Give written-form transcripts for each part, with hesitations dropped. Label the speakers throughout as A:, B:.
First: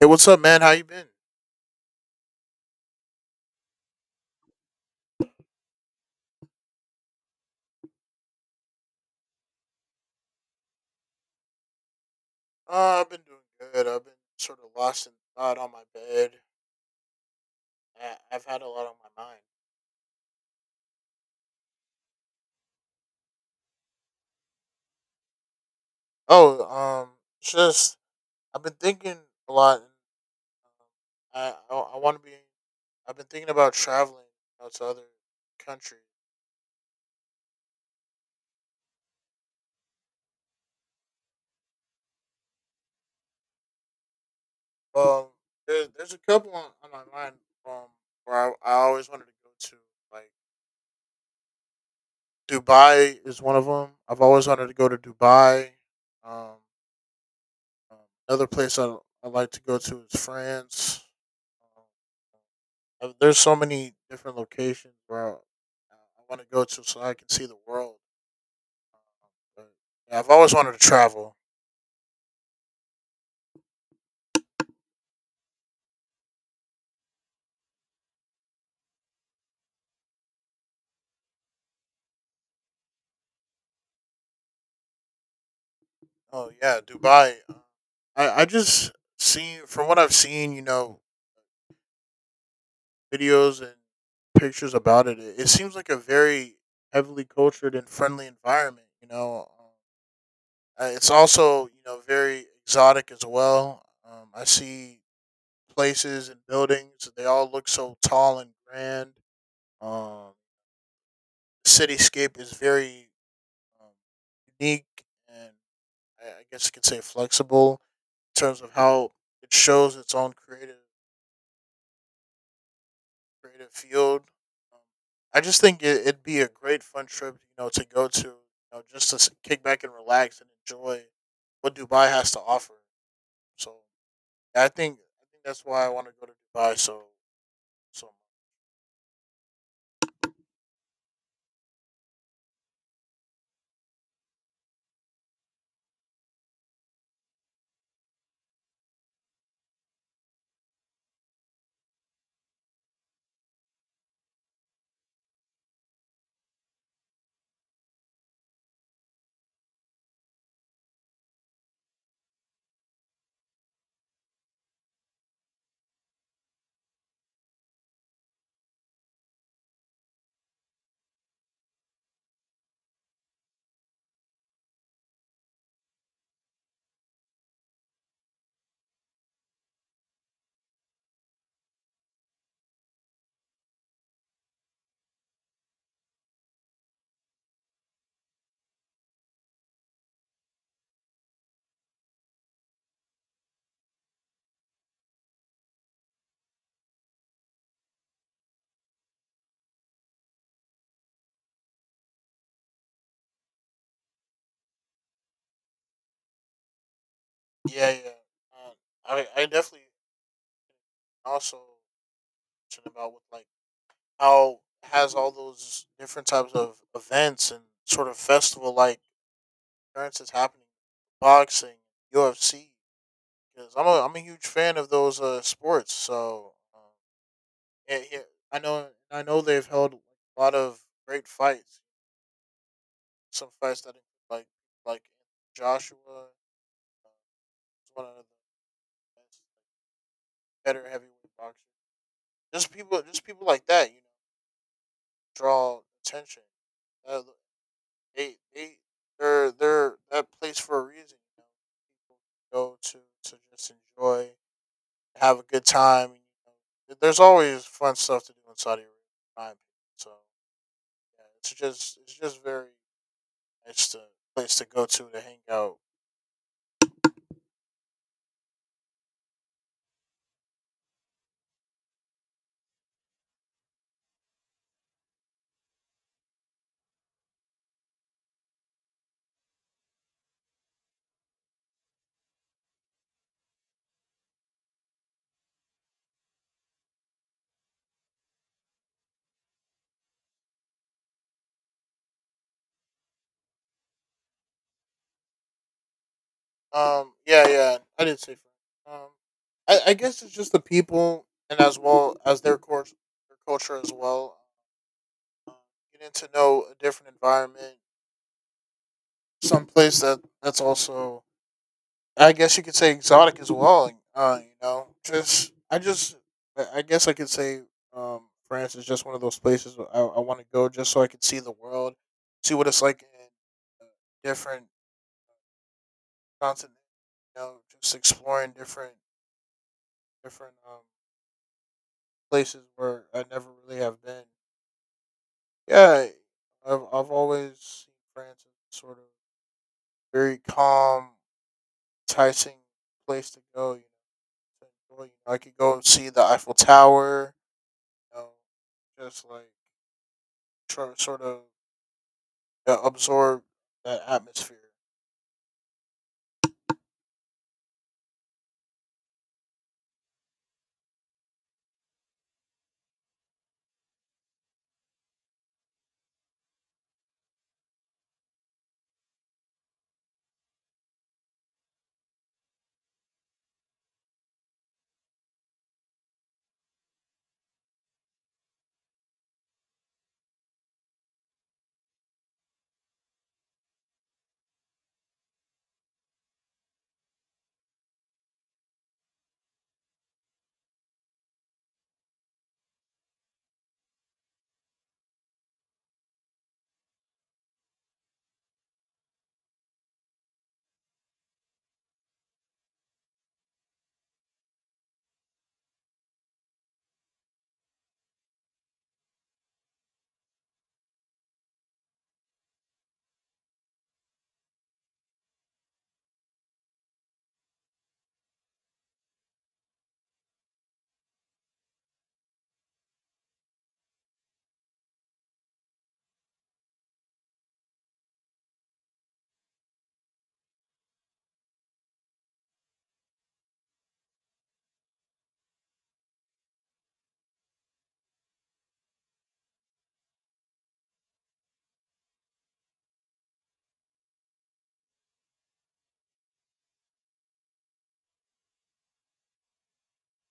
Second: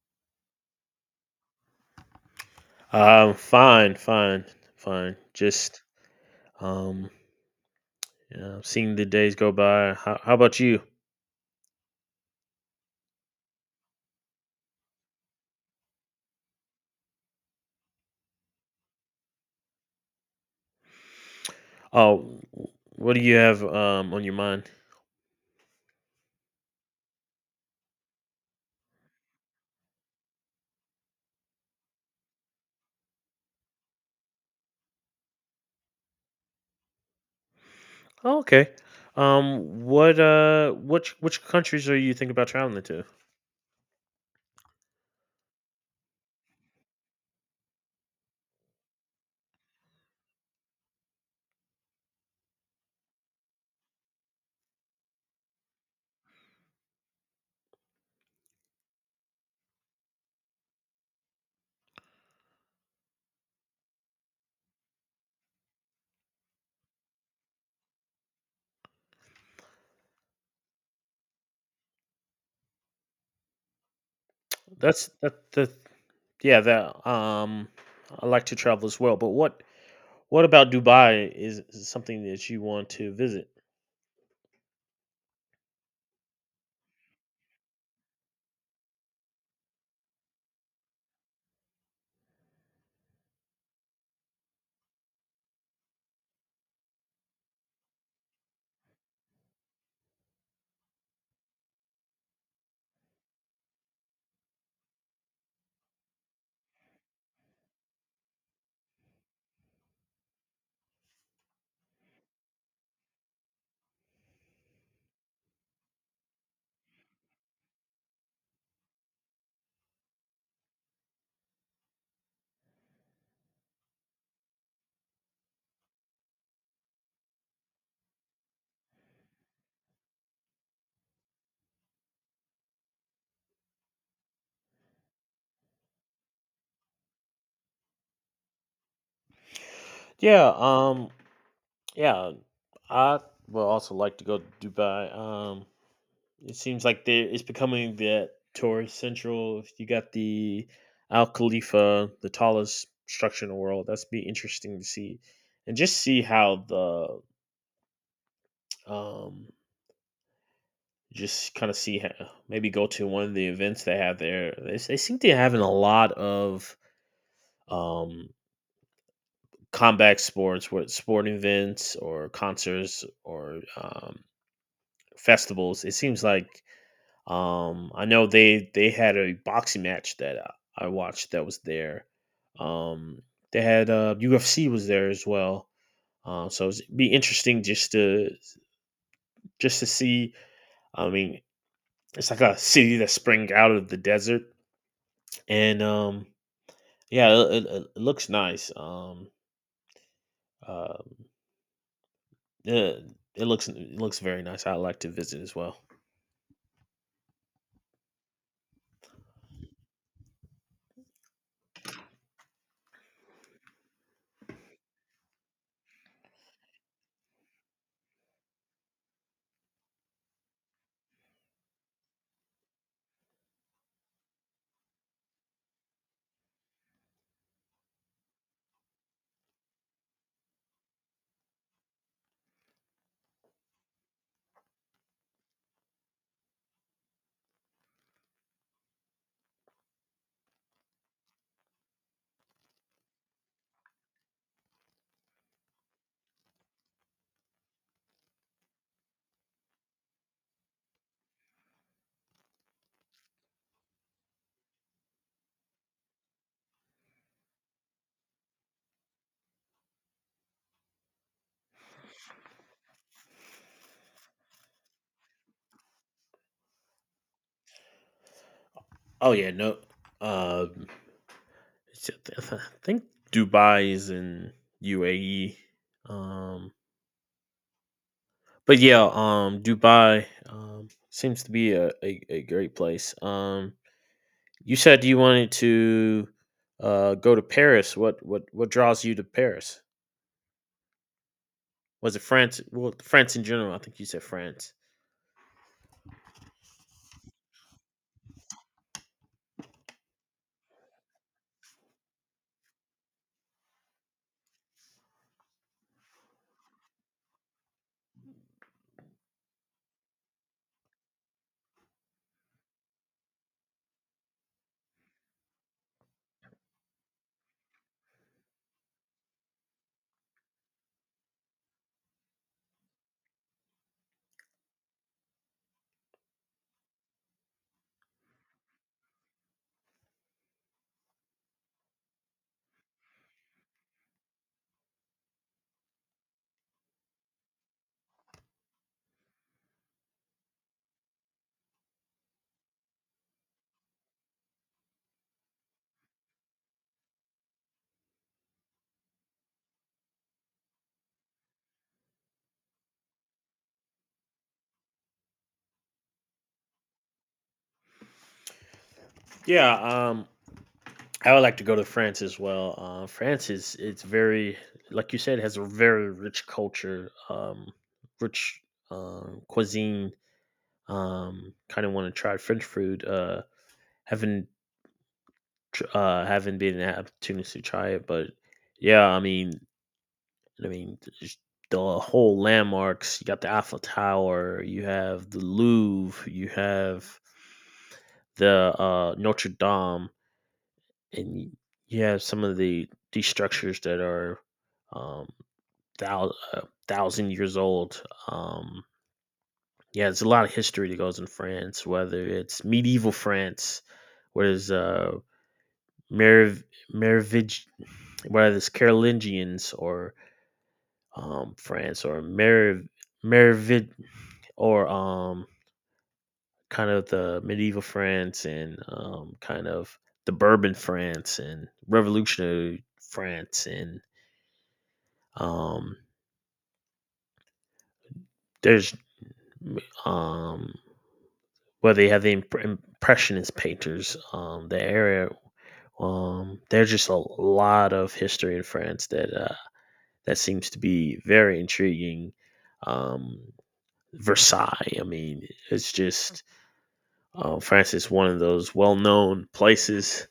A: Hey, what's up, man? How you been?
B: Fine, fine, fine. Just um, seeing the days go by. How about you?
A: I've been doing good. I've been sort of lost in thought on my bed. I've had a lot on my mind.
B: Oh, what do you have on your mind?
A: Oh, um, it's just I've been thinking a lot. I want to be. I've been thinking about traveling, you know, to other countries.
B: Oh, okay. What which countries are you thinking about traveling to?
A: Um, there's a couple on my mind. Um, where I always wanted to go to. Like Dubai is one of them. I've always wanted to go to Dubai. Um, Um, Another place I like to go to is France. There's so many different locations where I want to go to so I can see the world. Um, but, yeah, I've always wanted to travel.
B: That's that the Yeah, that I like to travel as well. But what about Dubai is something that you want to visit?
A: Oh yeah, Dubai. I just seen from what I've seen, you know, videos and pictures about it. It seems like a very heavily cultured and friendly environment. You know, it's also, you know, very exotic as well. I see places and buildings. They all look so tall and grand. Um, the cityscape is very, um, unique, and I guess you could say flexible in terms of how it shows its own creative field. Um, I just think it'd be a great fun trip, you know, to go to, you know, just to kick back and relax and enjoy what Dubai has to offer. So yeah, I think that's why I want to go to Dubai. So
B: Yeah, yeah, I would also like to go to Dubai. It seems like there it's becoming that tourist central. If you got the Al Khalifa, the tallest structure in the world, that's be interesting to see, and just see how the Um, just kind of see how, maybe go to one of the events they have there. They seem to be having a lot of um, combat sports, with sport events or concerts or festivals. It seems like, I know they had a boxing match that I watched that was there. Um, they had UFC was there as well. So it'd be interesting just to see. I mean, it's like a city that sprang out of the desert, and yeah, it looks nice. Um it, it looks very nice. I'd like to visit as well.
A: yeah, yeah. I definitely also mentioned about, with like how it has all those different types of events and sort of festival like occurrences happening, boxing, UFC. Because I'm a huge fan of those sports, so, yeah, yeah, I know they've held a lot of great fights. Some fights that include, like like Joshua, is one of the best, like, better heavyweight boxers. Just people like that, you know, draw attention. Uh, they they're that place for a reason. You know, people go to just enjoy, have a good time. You know, there's always fun stuff to do in Saudi Arabia, in my opinion. So yeah, it's just very nice to place to go to hang out.
B: Oh yeah, no, um I think Dubai is in UAE. um but yeah, Dubai seems to be a great place. You said you wanted to go to Paris. What draws you to Paris? Was it France? Well, France in general, I think you said France.
A: Yeah, yeah, I did say fun. I guess it's just the people, and as well as their culture as well. Um, Getting to know a different environment, some place that that's also, I guess you could say, exotic as well. You know, just I guess I could say, um, France is just one of those places I want to go just so I could see the world, see what it's like in, uh, different continents. You know, just exploring different, places where I never really have been. Yeah, I've always seen France as a sort of very calm, enticing place to go. You know, to enjoy. I could go and see the Eiffel Tower, you know, just like try, sort of, absorb that atmosphere.
B: Yeah, um, I would like to go to France as well. France is it's very, like you said, has a very rich culture, rich cuisine. Kind of want to try French food. Haven't haven't been an opportunity to try it, but yeah. I mean, just the whole landmarks. You got the Eiffel Tower. You have the Louvre. You have the Notre Dame, and you have some of the these structures that are um thou- uh, 1,000 years old. um yeah, there's a lot of history that goes in France, whether it's medieval France, where there's Merovingians, Merovig- whether it's Carolingians, or France, or Merov- Merovid or kind of the medieval France, and kind of the Bourbon France and revolutionary France, and um there's um where they have the impressionist painters, the area. There's just a lot of history in France that that seems to be very intriguing. um Versailles. I mean, it's just, France is one of those well-known places,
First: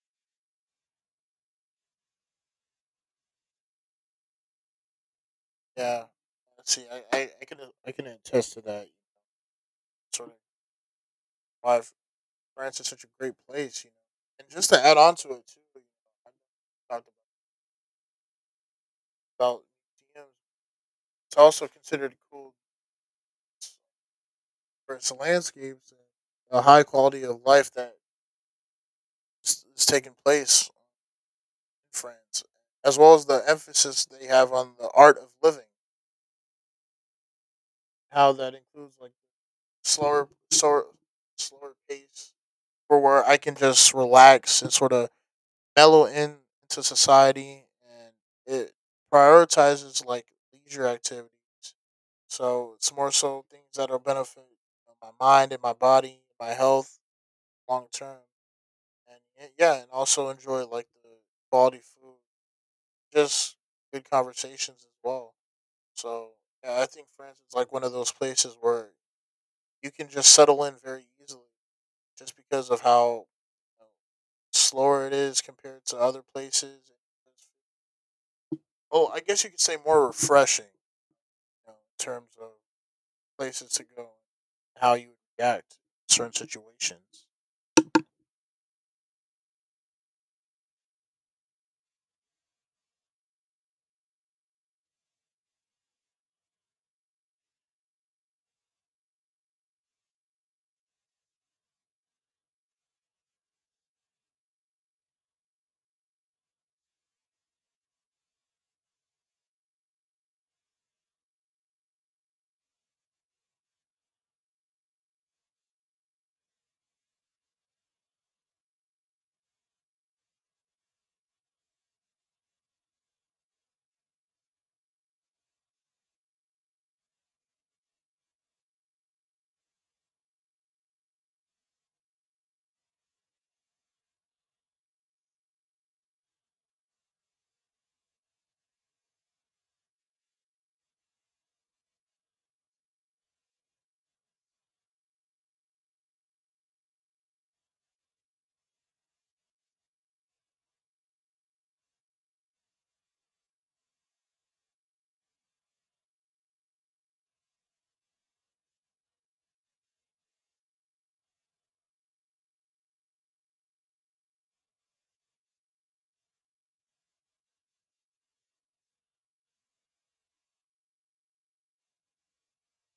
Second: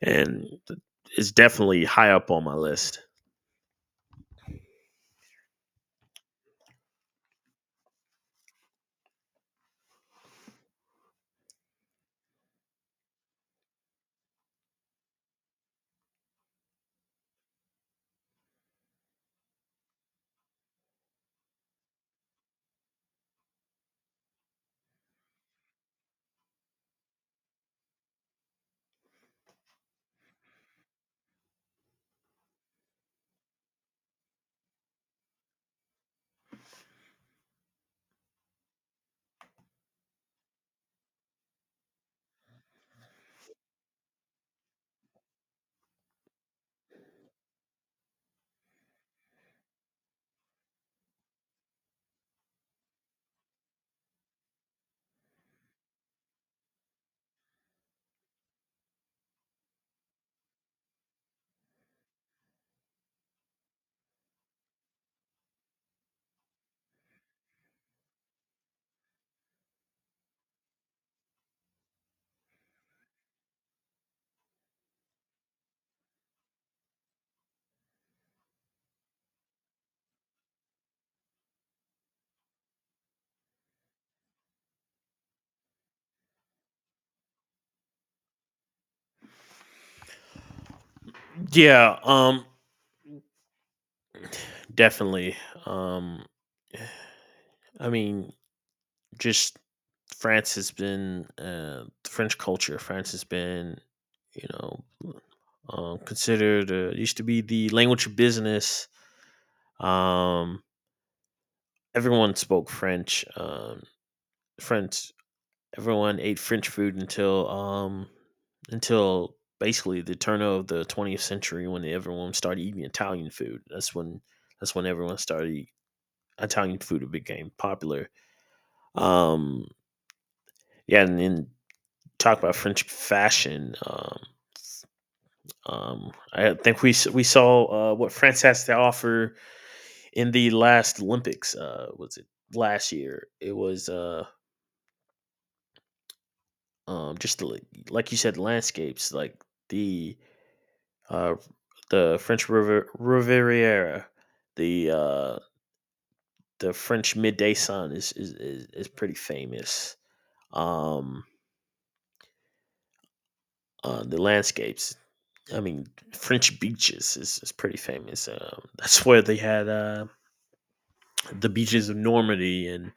B: and it's definitely high up on my list.
A: Yeah. See, I can, I can attest to that. Sort of why France is such a great place, you know. And just to add on to it too, you know, I talked about museums. It's also considered cool for its landscapes and the high quality of life that is taking place in France, as well as the emphasis they have on the art of living. How that includes like slower, slower, slower pace, for where I can just relax and sort of mellow in into society, and it prioritizes like leisure activities. So it's more so things that are benefit, you know, my mind and my body, my health long term, and yeah, and also enjoy like the quality food, just good conversations as well. So yeah, I think France is like one of those places where you can just settle in very easily just because of how, you know, slower it is compared to other places. Oh, I guess you could say more refreshing, you know, in terms of places to go, how you would react to certain situations.
B: Yeah, definitely. um I mean, just, France has been, French culture. France has been, you know, considered, used to be the language of business. Um, Everyone spoke French. French. Everyone ate French food until basically the turn of the 20th century when everyone started eating Italian food. That's when everyone started, Italian food became popular. Um, yeah, and then talk about French fashion. I think we saw, what France has to offer in the last Olympics. Was it last year? It was, just the, like you said, landscapes, like the uh, the French River, Riviera, the the French midday sun is pretty famous. Um, the landscapes. I mean, French beaches is pretty famous. That's where they had, the beaches of Normandy, and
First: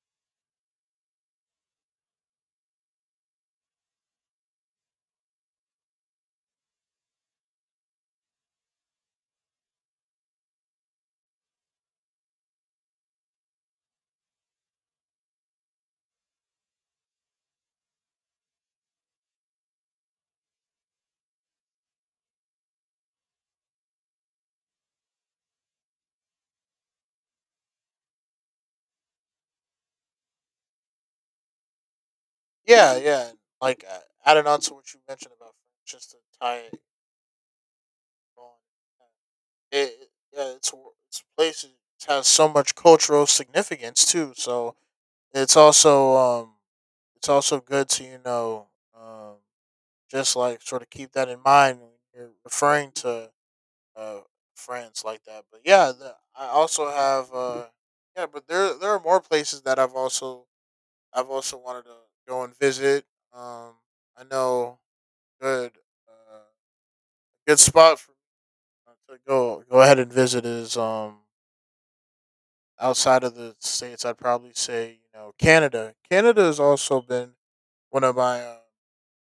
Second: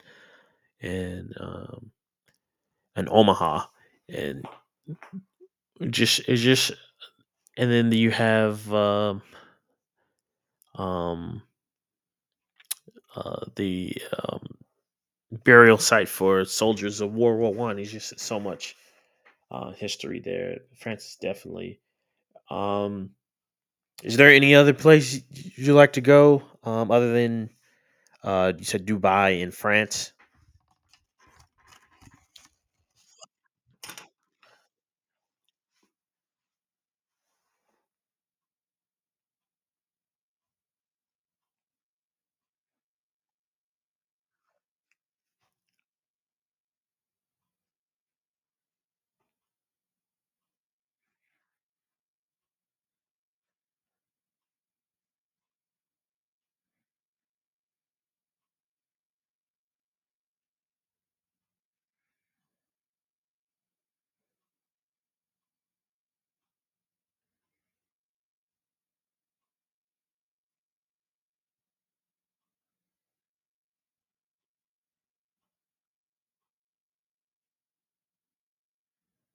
B: and um, Omaha, and just it's just, and then you have um, the um, burial site for soldiers of World War I. It's just so much history there. France, definitely. Um, is there any other place you like to go, other than, you said, Dubai and France?
A: Yeah, yeah. Like, adding on to what you mentioned about, just to tie it on, uh, it it- yeah, it's places has so much cultural significance too. So it's also, it's also good to, you know, um just like sort of keep that in mind when you're referring to, uh, friends like that. But yeah, I also have, yeah, but there are more places that I've also wanted to go and visit. Um, I know Good, uh, good spot for to go ahead and visit is, outside of the states. I'd probably say, you know, Canada. Canada has also been one of my, uh,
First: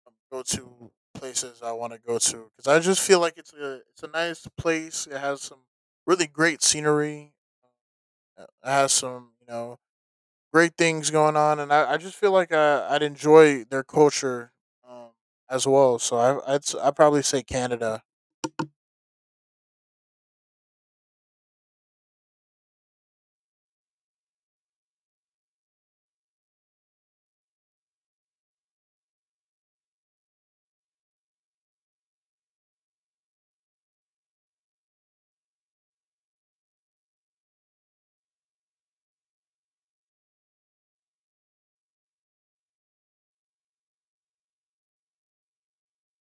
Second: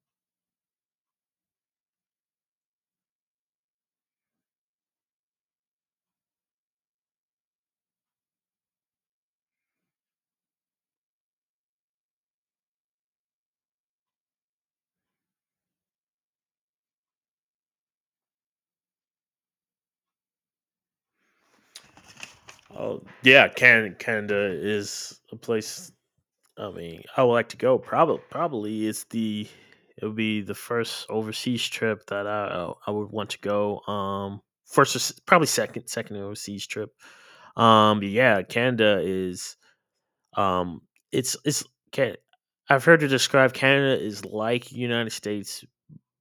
A: um, go to places I want to go to because I just feel like it's a nice place. It has some really great scenery. It has some, you know, great things going on, and I just feel like I'd enjoy their culture, um, as well. So I'd probably say Canada.
B: Oh yeah, Canada. Canada is a place, I mean, I would like to go. Probably it would be the first overseas trip that I would want to go. First or probably second overseas trip. But yeah, Canada is um, it's can I've heard it described, Canada is like United States,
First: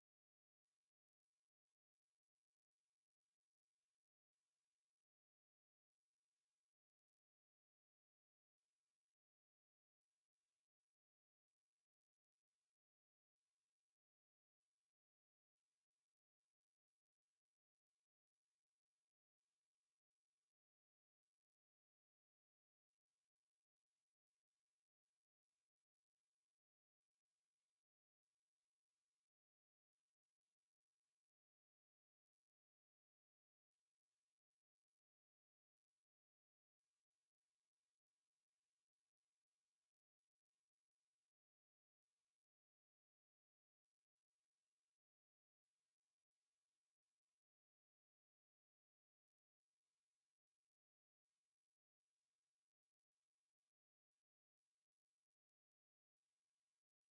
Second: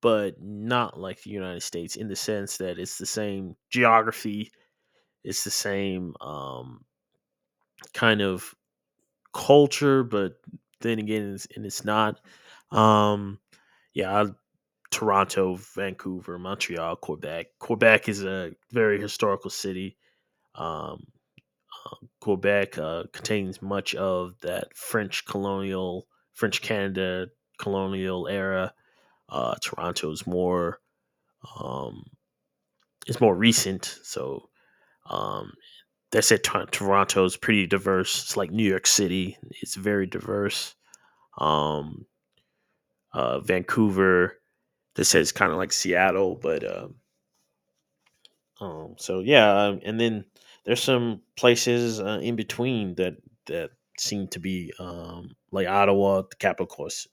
B: but not like the United States, in the sense that it's the same geography, it's the same kind of culture, but then again, and it's not. Um, yeah. Toronto, Vancouver, Montreal, Quebec. Quebec is a very historical city. Um, Quebec contains much of that French colonial, French Canada colonial era. Toronto is um, more recent, so. um, that said, Toronto is pretty diverse. It's like New York City; it's very diverse. Um, Vancouver. This is kind of like Seattle, but. So yeah, and then there's some places, in between, that seem to be, like Ottawa, the capital, course,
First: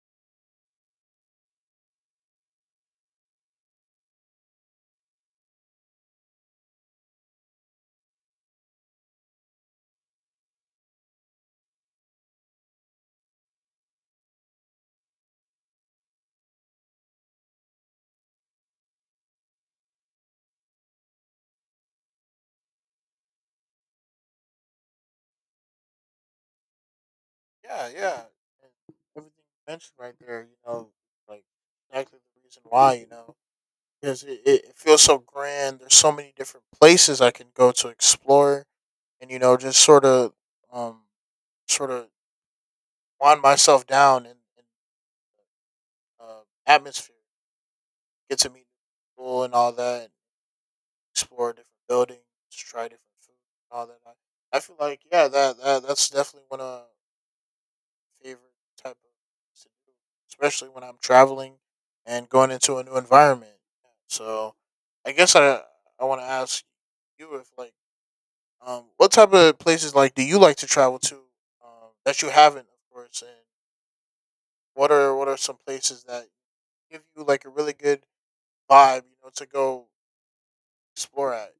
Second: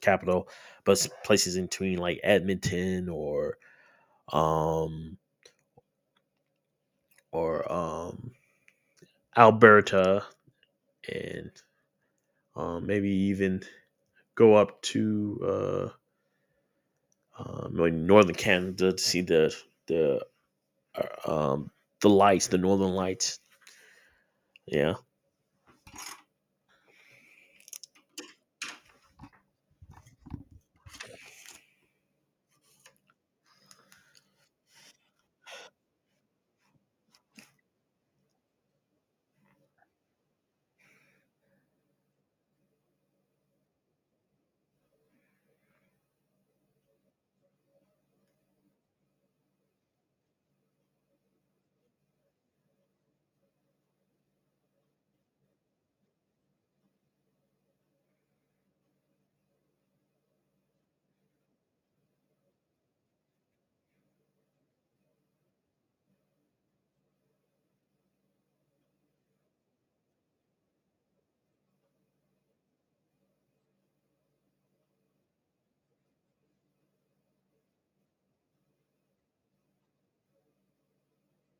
B: capital, but places in between, like Edmonton, um, or Alberta, and, maybe even go up to, like northern Canada to see the uh, um, the lights, the northern lights. Yeah.
A: Yeah, yeah. And everything you mentioned right there, you know, like exactly the reason why, you know, because it feels so grand. There's so many different places I can go to explore and, you know, just sort of, um sort of wind myself down in, atmosphere, get to meet people and all that, and explore different buildings, try different food and all that. I feel like yeah, that's definitely one of my favorite type of things to do, especially when I'm traveling and going into a new environment. So I guess I want to ask you, if like, what type of places like do you like to travel to, that you haven't, of course. What are some places that give you like a really good vibe, you know, to go explore at?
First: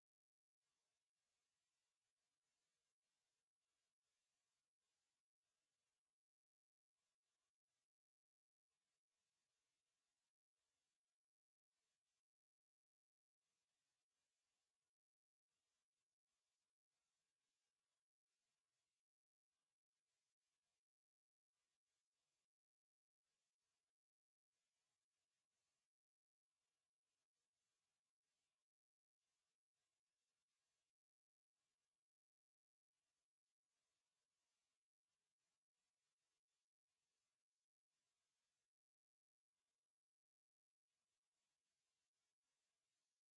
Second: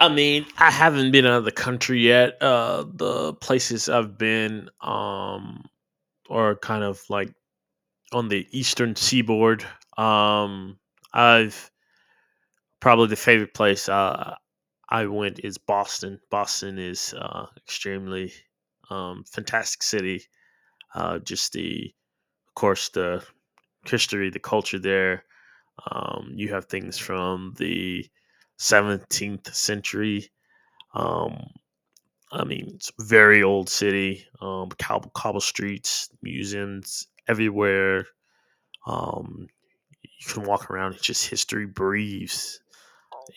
B: I mean, I haven't been out of the country yet. The places I've been, are kind of like on the eastern seaboard. Um I've Probably the favorite place, I went, is Boston. Boston is, extremely, fantastic city. Just the, of course, the history, the culture there. You have things from the 17th century. um I mean, it's a very old city, cobble streets, museums everywhere. Um, you can walk around; it's just history breathes.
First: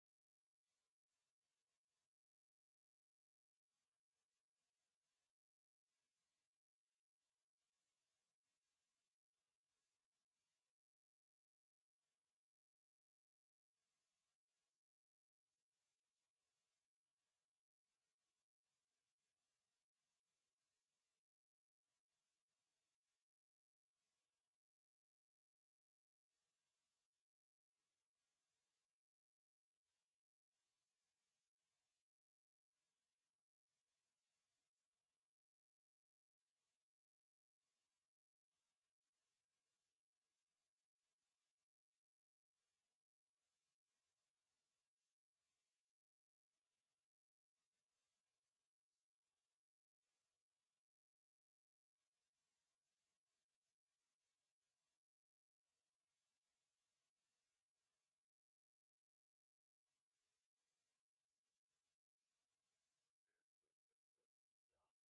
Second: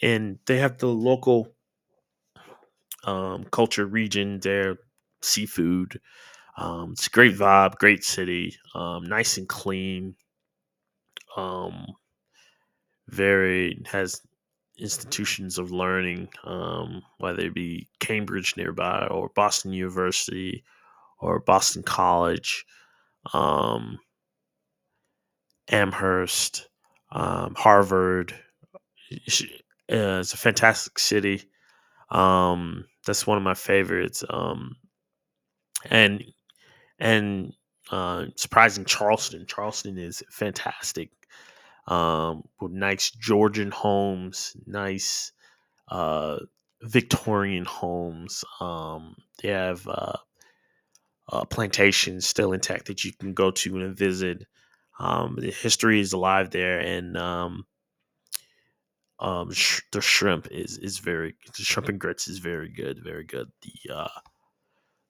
B: And they have the local, culture region there, seafood. It's a great vibe, great city, nice and clean. Um, Very has institutions of learning, whether it be Cambridge nearby, or Boston University or Boston College. Um, Amherst, Harvard. It's a fantastic city. That's one of my favorites. And and surprising, Charleston. Charleston is fantastic. With nice Georgian homes, nice, uh, Victorian homes. They have plantations still intact that you can go to and visit. The history is alive there, and. The shrimp and grits is very good, very good. The uh,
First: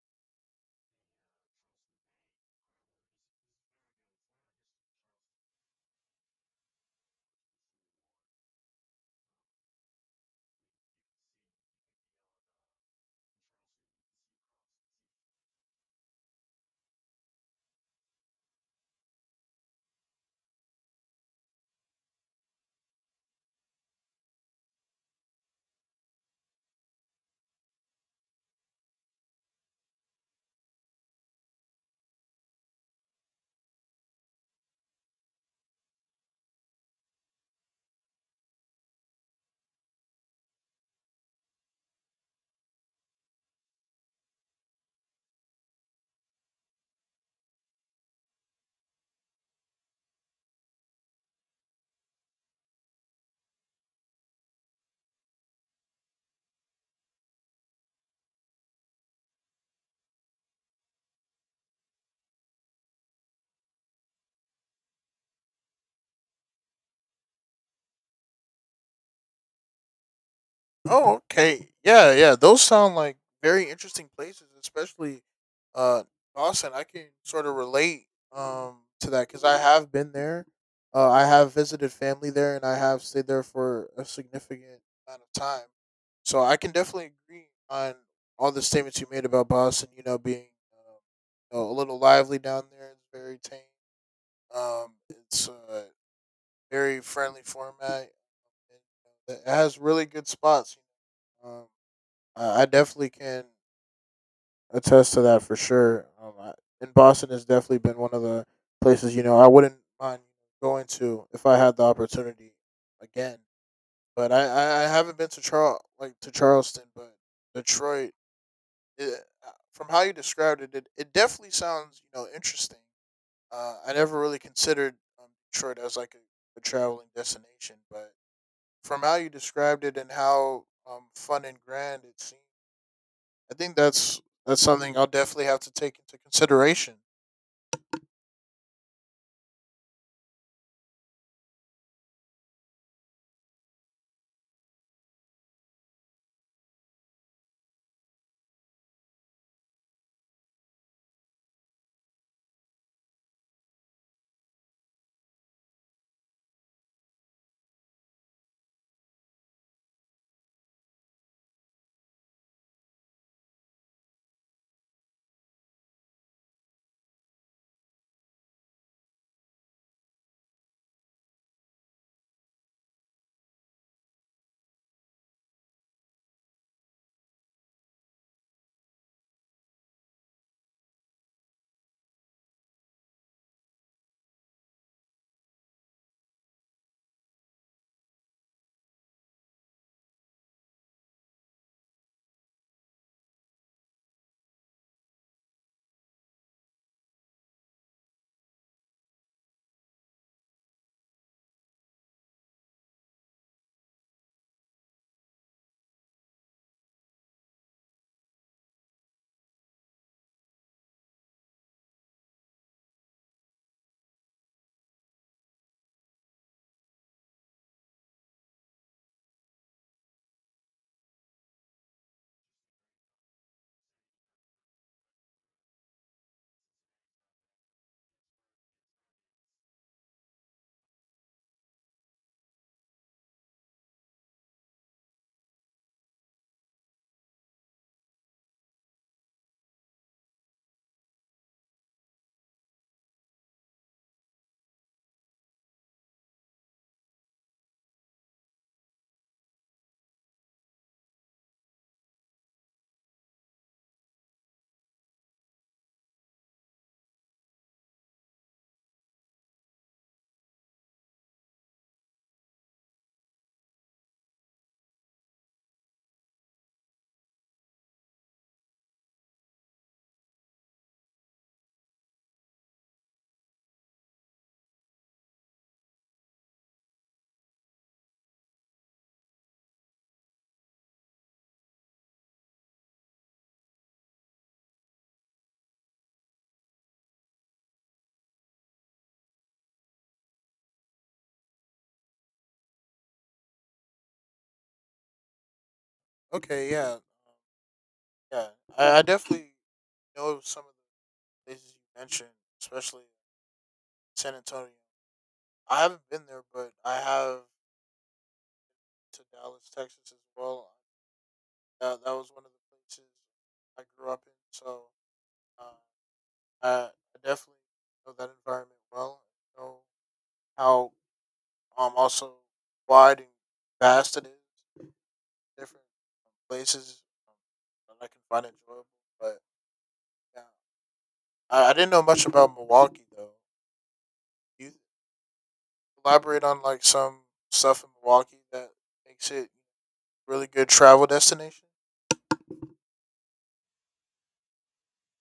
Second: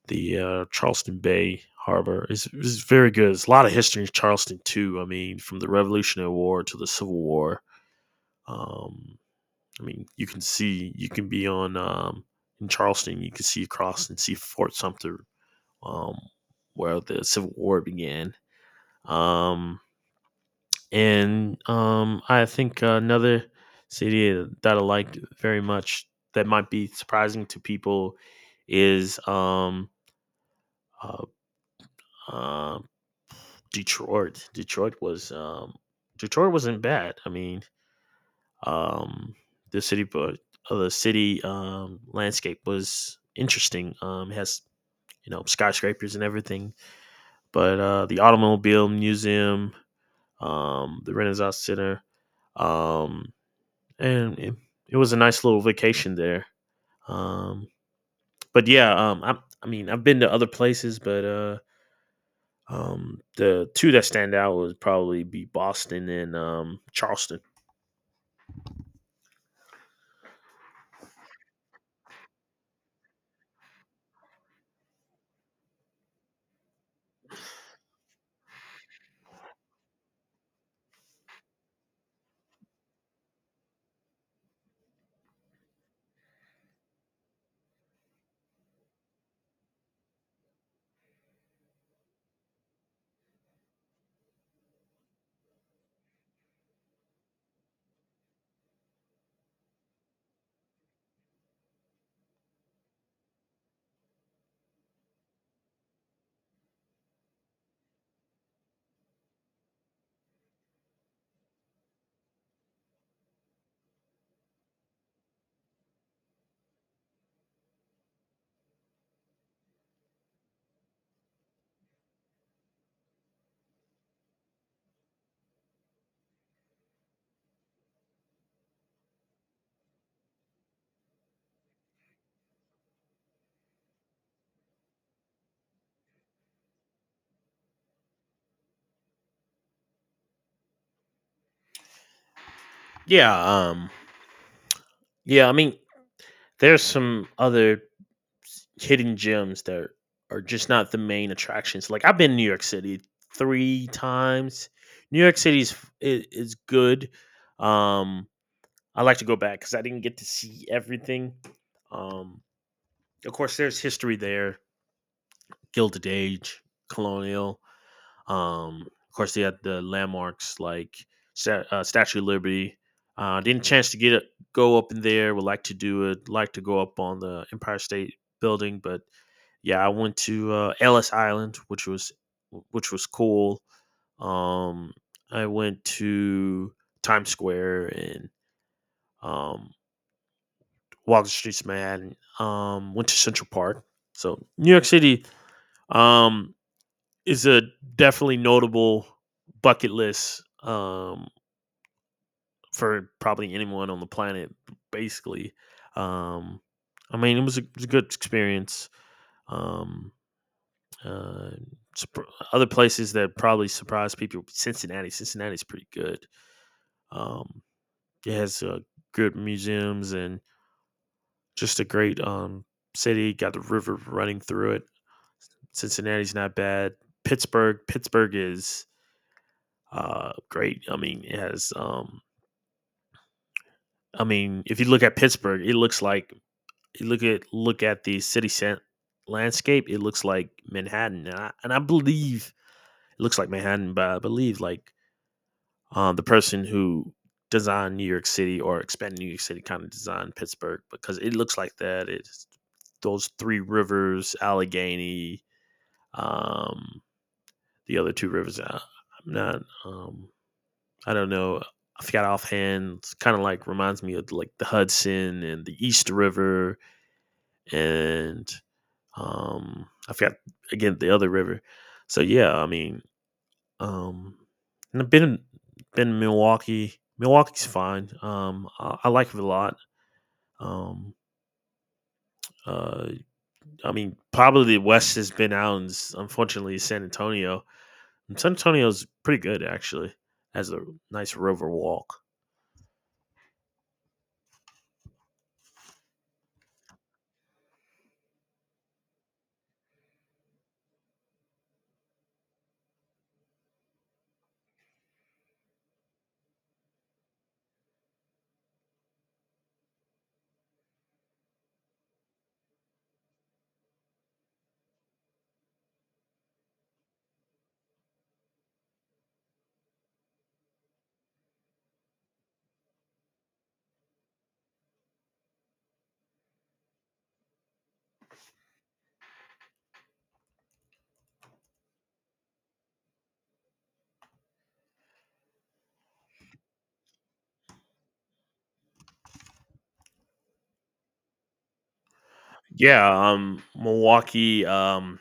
B: the uh, Charleston Bay Harbor is very good. It's a lot of history in Charleston too. I mean, from the Revolutionary War to the Civil War. Um, I mean, you can be on, in Charleston. You can see across and see Fort Sumter, um, where the Civil War began. Um, And I think another city that I liked very much that might be surprising to people is, uh, uh, Detroit. Detroit was Detroit wasn't bad. I mean, um, the city, but the city, landscape was interesting. It has, skyscrapers and everything, but, the automobile museum, the Renaissance Center, um, and it was a nice little vacation there. Um, but yeah, I mean, I've been to other places, but, the two that stand out would probably be Boston and, Charleston.
A: Oh, okay. Yeah, yeah. Those sound like very interesting places, especially, uh Boston. I can sort of relate, to that cuz I have been there. I have visited family there and I have stayed there for a significant amount of time. So I can definitely agree on all the statements you made about Boston, you know, being, you know, a little lively down there. It's very tame. It's a very friendly format. It has really good spots. Um, I definitely can attest to that for sure. And Boston has definitely been one of the places, you know, I wouldn't mind going to if I had the opportunity again. But I haven't been to Charleston, but Detroit. It, from how you described it, it definitely sounds, you know, interesting. I never really considered, Detroit as like a traveling destination, but from how you described it and how, fun and grand it seemed, I think that's something I'll definitely have to take into consideration.
B: Yeah, yeah. I mean, there's some other hidden gems that are just not the main attractions. Like I've been to New York City three times. New York City's is good. Um, I like to go back because I didn't get to see everything. Um, of course, there's history there: Gilded Age, Colonial. Of course, they had the landmarks like, Statue of Liberty. Didn't chance to get it, go up in there. Would like to do it. Like to go up on the Empire State Building, but yeah, I went to, Ellis Island, which was cool. Um, I went to Times Square and, um, walked the streets of Manhattan. Went to Central Park. So New York City, um, is a definitely notable bucket list, for probably anyone on the planet. Basically, um, I mean, it was a good experience. Um, uh, surpr- Other places that probably surprise people: Cincinnati. Cincinnati's pretty good. Um, it has, good museums, and just a great, city. Got the river running through it. Cincinnati's not bad. Pittsburgh, is, great. I mean, it has. I mean, if you look at Pittsburgh, it looks like, you look at the city cent- landscape. It looks like Manhattan, and I believe it looks like Manhattan, but I believe, like, the person who designed New York City or expanded New York City kind of designed Pittsburgh because it looks like that. It's those three rivers: Allegheny, um, the other two rivers. I'm not. I don't know. I forgot offhand. It's kind of like reminds me of like the Hudson and the East River, and I forgot again the other river. So yeah, I mean, Um, and I've been in Milwaukee. Milwaukee's fine. I like it a lot. Um, uh, I mean, probably the West has been out, and unfortunately, San Antonio. And San Antonio's pretty good actually. Has a nice river walk.
A: Okay, yeah, yeah, I definitely know some of the places you mentioned, especially San Antonio. I haven't been there, but I have to Dallas, Texas as well. That was one of the places I grew up in, so. Uh, Uh, I definitely know that environment well. I know how, also wide and vast it is, different, places, um, that I can find enjoyable. But yeah, I didn't know much about Milwaukee though. Can you elaborate on like some stuff in Milwaukee that makes it really good travel destination?
B: Yeah, Milwaukee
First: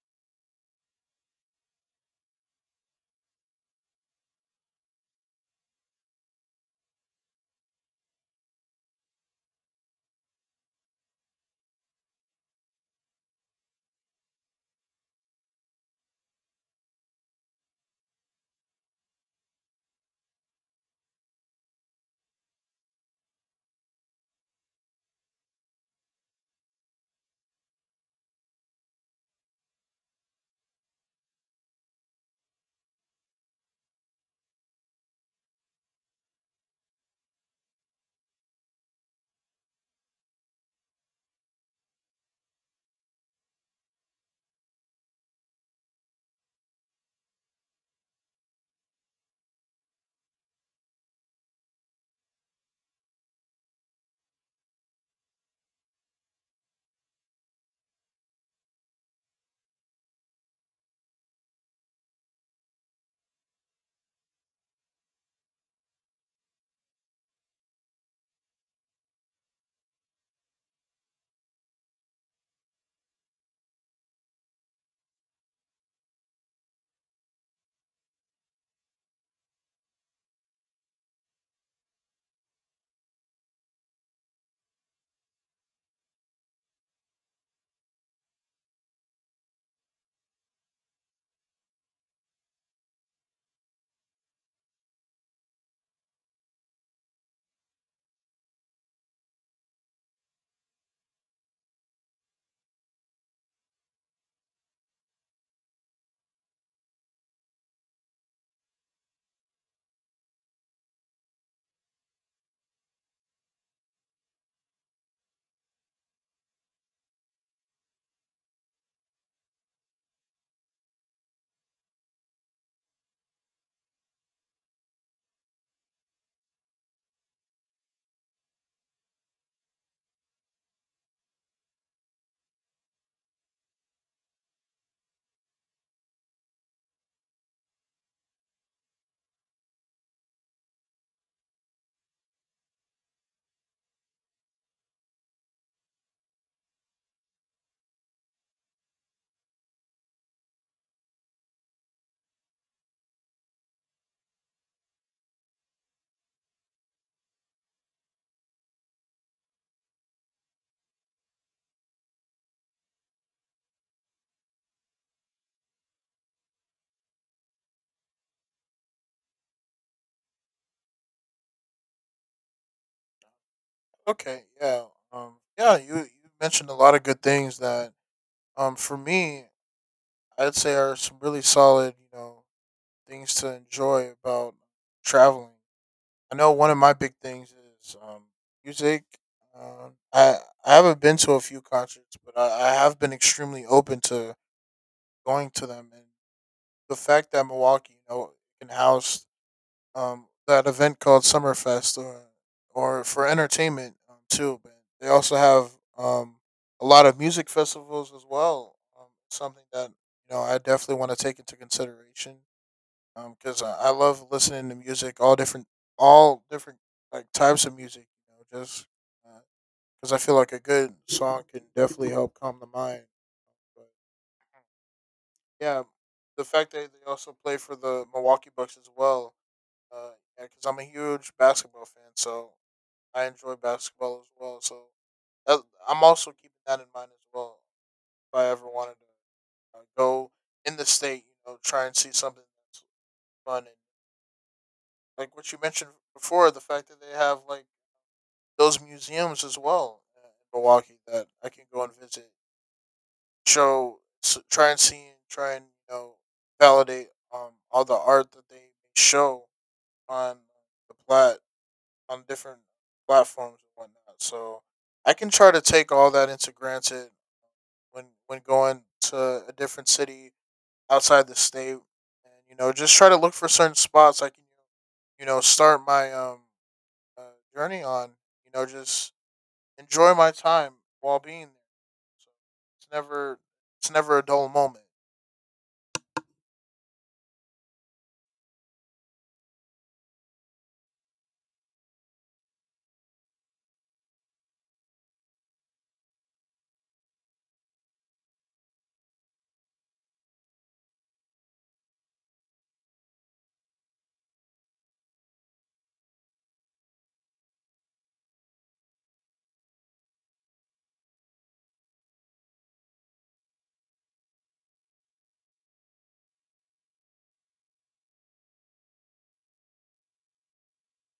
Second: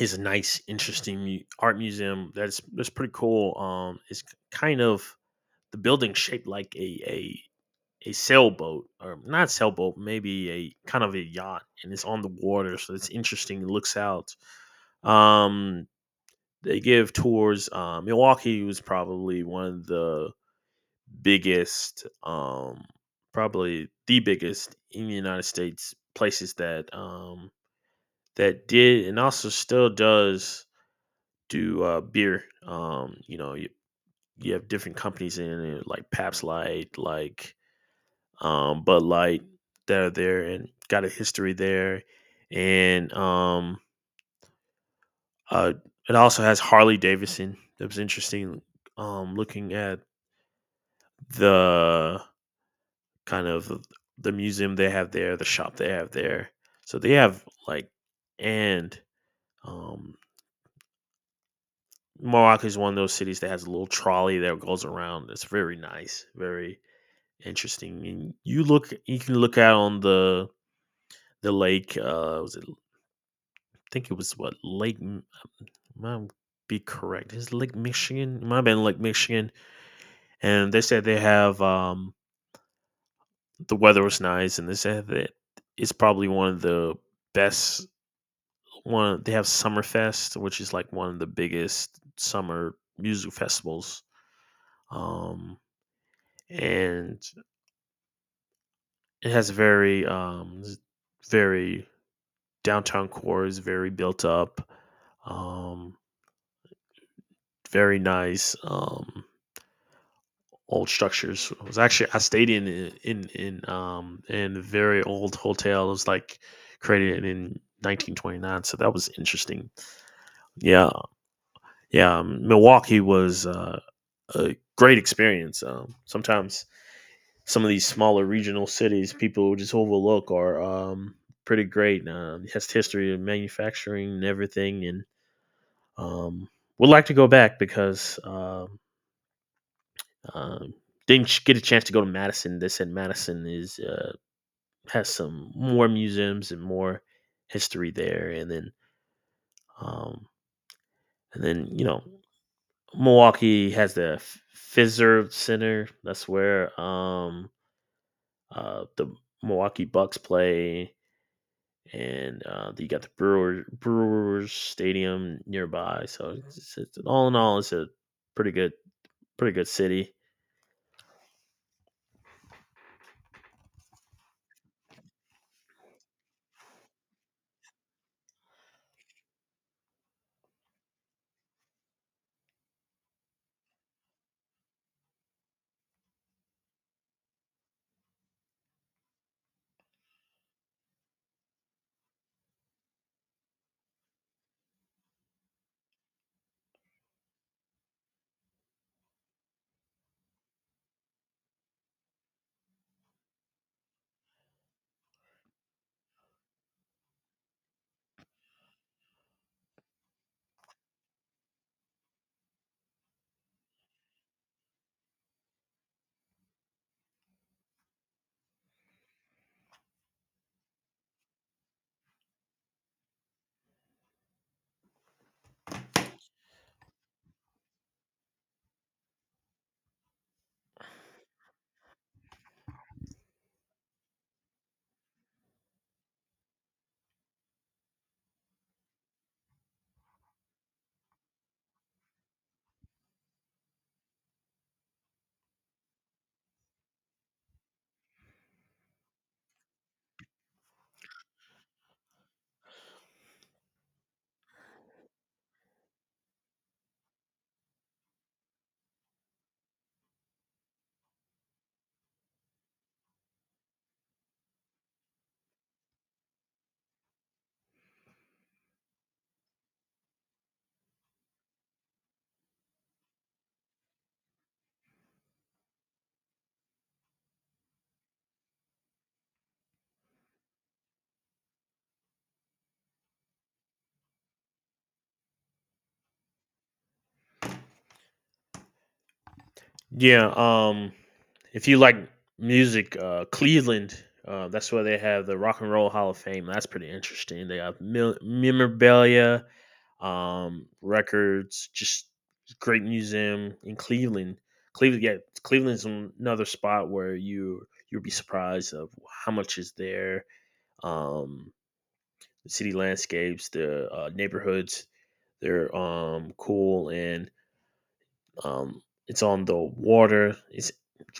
B: is a nice, interesting art museum. That's pretty cool. Kind of the building shaped like a sailboat, or not sailboat, maybe a kind of a yacht, and it's on the water, so it's interesting. It looks out. Um, they give tours. Milwaukee was probably one of the biggest, um, probably the biggest in the United States places that that did and also still does do beer. You have different companies in it, like Pabst Light, like Bud Light that are there and got a history there, and uh, it also has Harley Davidson. That was interesting. Looking at the kind of the museum they have there, the shop they have there. So they have like, and um, Morocco is one of those cities that has a little trolley that goes around. It's very nice, very interesting. And you can look out on the lake. Was it I think it was might be correct. It's Lake Michigan. It might have been Lake Michigan. And they said they have the weather was nice, and they said that it's probably one of the best one. They have Summerfest, which is like one of the biggest summer music festivals. Um and it has very very downtown core is very built up. Um Very nice. Old structures. It was actually I stayed in a very old hotel. It was like created in 1929, so that was interesting. Yeah, yeah. Milwaukee was a great experience. Sometimes some of these smaller regional cities people just overlook are pretty great. It has history of manufacturing and everything, and um would like to go back because um didn't get a chance to go to Madison. They said Madison is has some more museums and more history there. Um, and then you know, Milwaukee has the Fiserv Center. That's where the Milwaukee Bucks play, and you got the Brewers Stadium nearby. All in all, it's a pretty good, pretty good city.
A: Okay, yeah, yeah, you mentioned a lot of good things that, for me I'd say are some really solid, you know, things to enjoy about traveling. I know one of my big things is, music. Um, I I haven't been to a few concerts, but I have been extremely open to going to them. And the fact that Milwaukee, you know, can house, that event called Summerfest, or for entertainment, too. But they also have, um, a lot of music festivals as well. Something that, you know, I definitely want to take into consideration because I love listening to music, all different like types of music. You know, just because I feel like a good song can definitely help calm the mind. But yeah, the fact that they also play for the Milwaukee Bucks as well, because yeah, 'cause I'm a huge basketball fan, so I enjoy basketball as well. So that, I'm also keeping that in mind as well. If I ever wanted to, go in the state, you know, try and see something that's fun like what you mentioned before, the fact that they have like those museums as well, in Milwaukee that I can go and visit, show, s try and see, and try and, you know, validate, all the art that they show on the plat on different platforms and whatnot. So I can try to take all that into granted when going to a different city outside the state, and you know just try to look for certain spots I can, you know, start my, uh, journey on. You know, just enjoy my time while being there. So it's never it's never a dull moment.
B: Yeah. If you like music, Cleveland, that's where they have the Rock and Roll Hall of Fame. That's pretty interesting. They have memorabilia, records, just great museum in Cleveland. Cleveland, yeah, Cleveland's another spot where you'll be surprised of how much is there. Um, the city landscapes, the neighborhoods, they're cool, and um it's on the water. It's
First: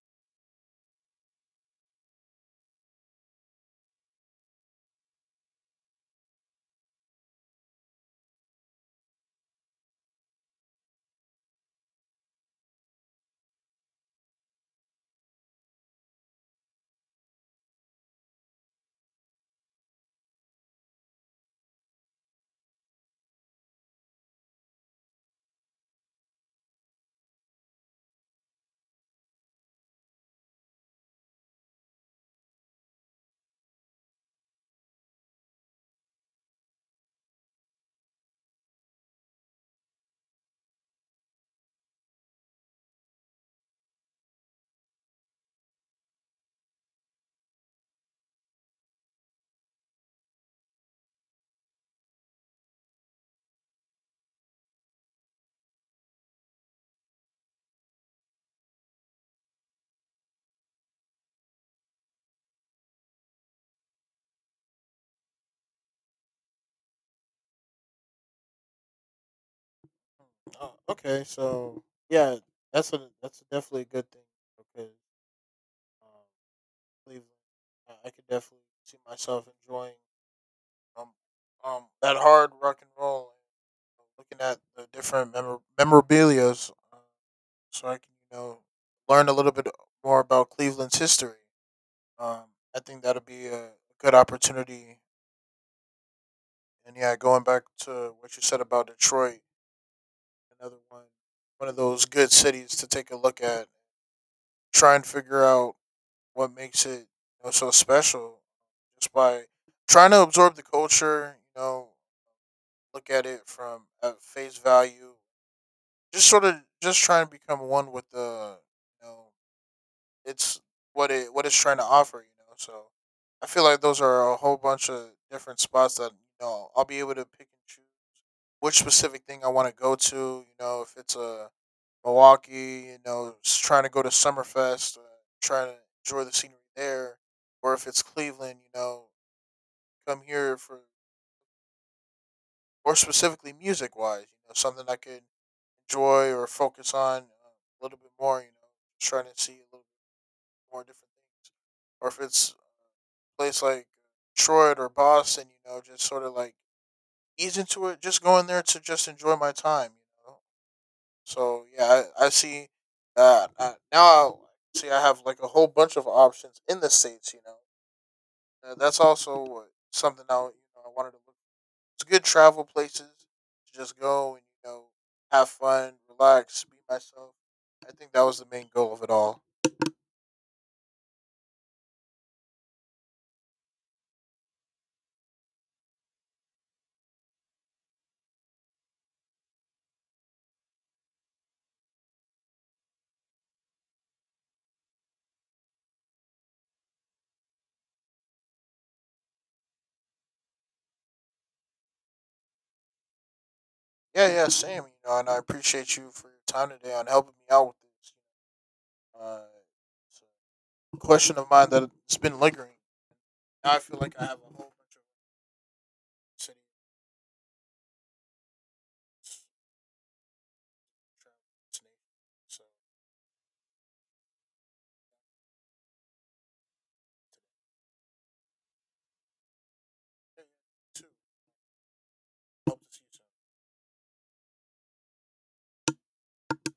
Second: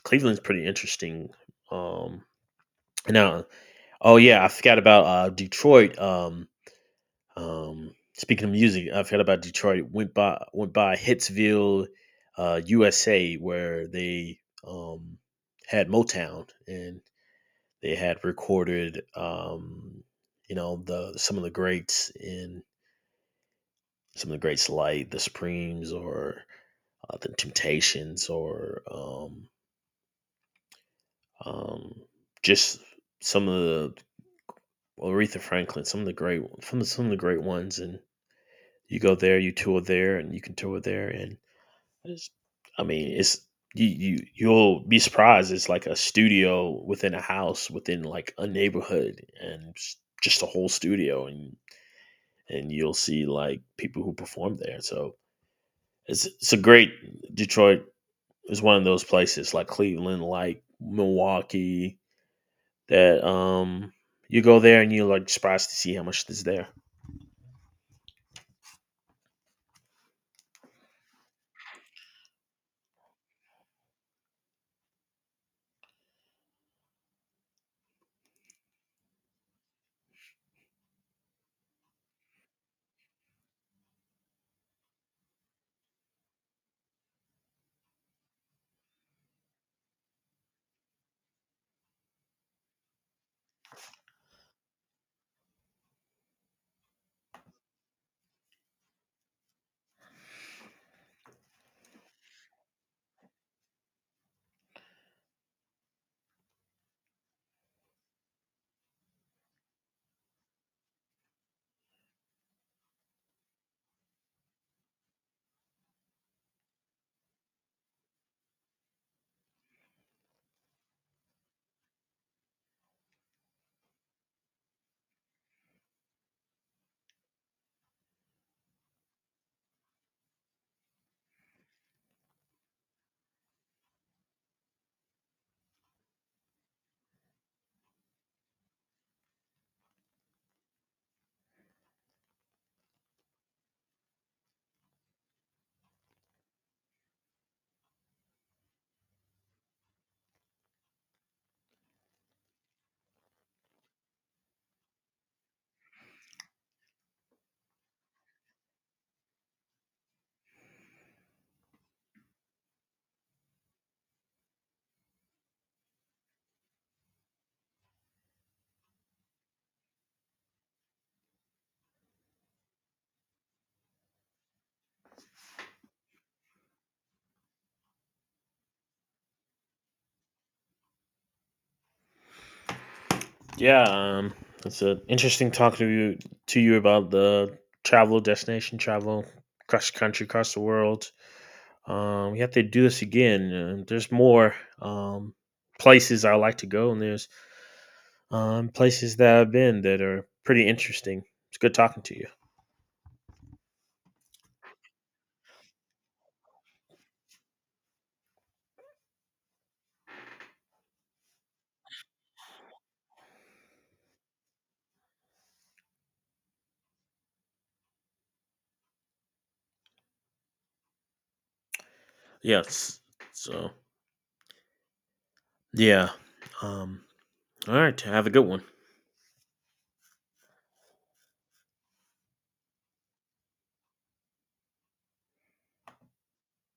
B: Cleveland's pretty interesting. Um, no. Oh yeah, I forgot about Detroit. Speaking of music, I forgot about Detroit. Went by Hitsville, USA, where they um, had Motown, and they had recorded you know, the some of the greats like the Supremes, or the Temptations, or um, just some of the Aretha Franklin, some of the great ones. And You go there, you tour there, and you can tour there, and it's, I mean, it's you'll be surprised. It's like a studio within a house, within like a neighborhood, and it's just a whole studio, and you'll see like people who perform there. So it's a great Detroit is one of those places like Cleveland, like Milwaukee that you go there and you're like surprised to see how much is there.
A: Oh, okay, so yeah, that's definitely a good thing because, um, Cleveland, I could definitely see myself enjoying, um that hard rock and roll and looking at the different memorabilia's, so I can, you know, learn a little bit more about Cleveland's history. Um, I think that'll be a good opportunity. And yeah, going back to what you said about Detroit, another one, one of those good cities to take a look at. Try and figure out what makes it, you know, so special, just by trying to absorb the culture. You know, look at it from at face value. Just sort of Just trying to become one with the, you know, it's what it what it's trying to offer, you know. So I feel like those are a whole bunch of different spots that, you know, I'll be able to pick and choose which specific thing I want to go to. You know, if it's a Milwaukee, you know, trying to go to Summerfest, trying to enjoy the scenery there, or if it's Cleveland, you know, come here for or specifically music wise, you know, something I could enjoy or focus on, a little bit more. You know, trying to see a little more different things. Or if it's a place like Detroit or Boston, you know, just sort of like ease into it, just going there to just enjoy my time, you know. So yeah, I see that now. See, I have like a whole bunch of options in the states, you know. That's also, something I, you know, I wanted to look. It's good travel places to just go and, you know, have fun, relax, be myself. I think that was the main goal of it all.
B: Yeah, it's an interesting talk to you about the travel across the country, across the world. We have to do this again. There's more um, places I like to go, and there's places that I've been that are pretty interesting. It's good talking to you.
A: Yeah, yeah, same. You know, and I appreciate you for your time today on helping me out with this. Uh, it's a question of mine that it's been lingering. Now I feel like I have a whole bunch of city travel destination. So,
B: Yes. So yeah. Um, all right. Have a good one.
A: yeah, yeah, you too. Hope to see you soon.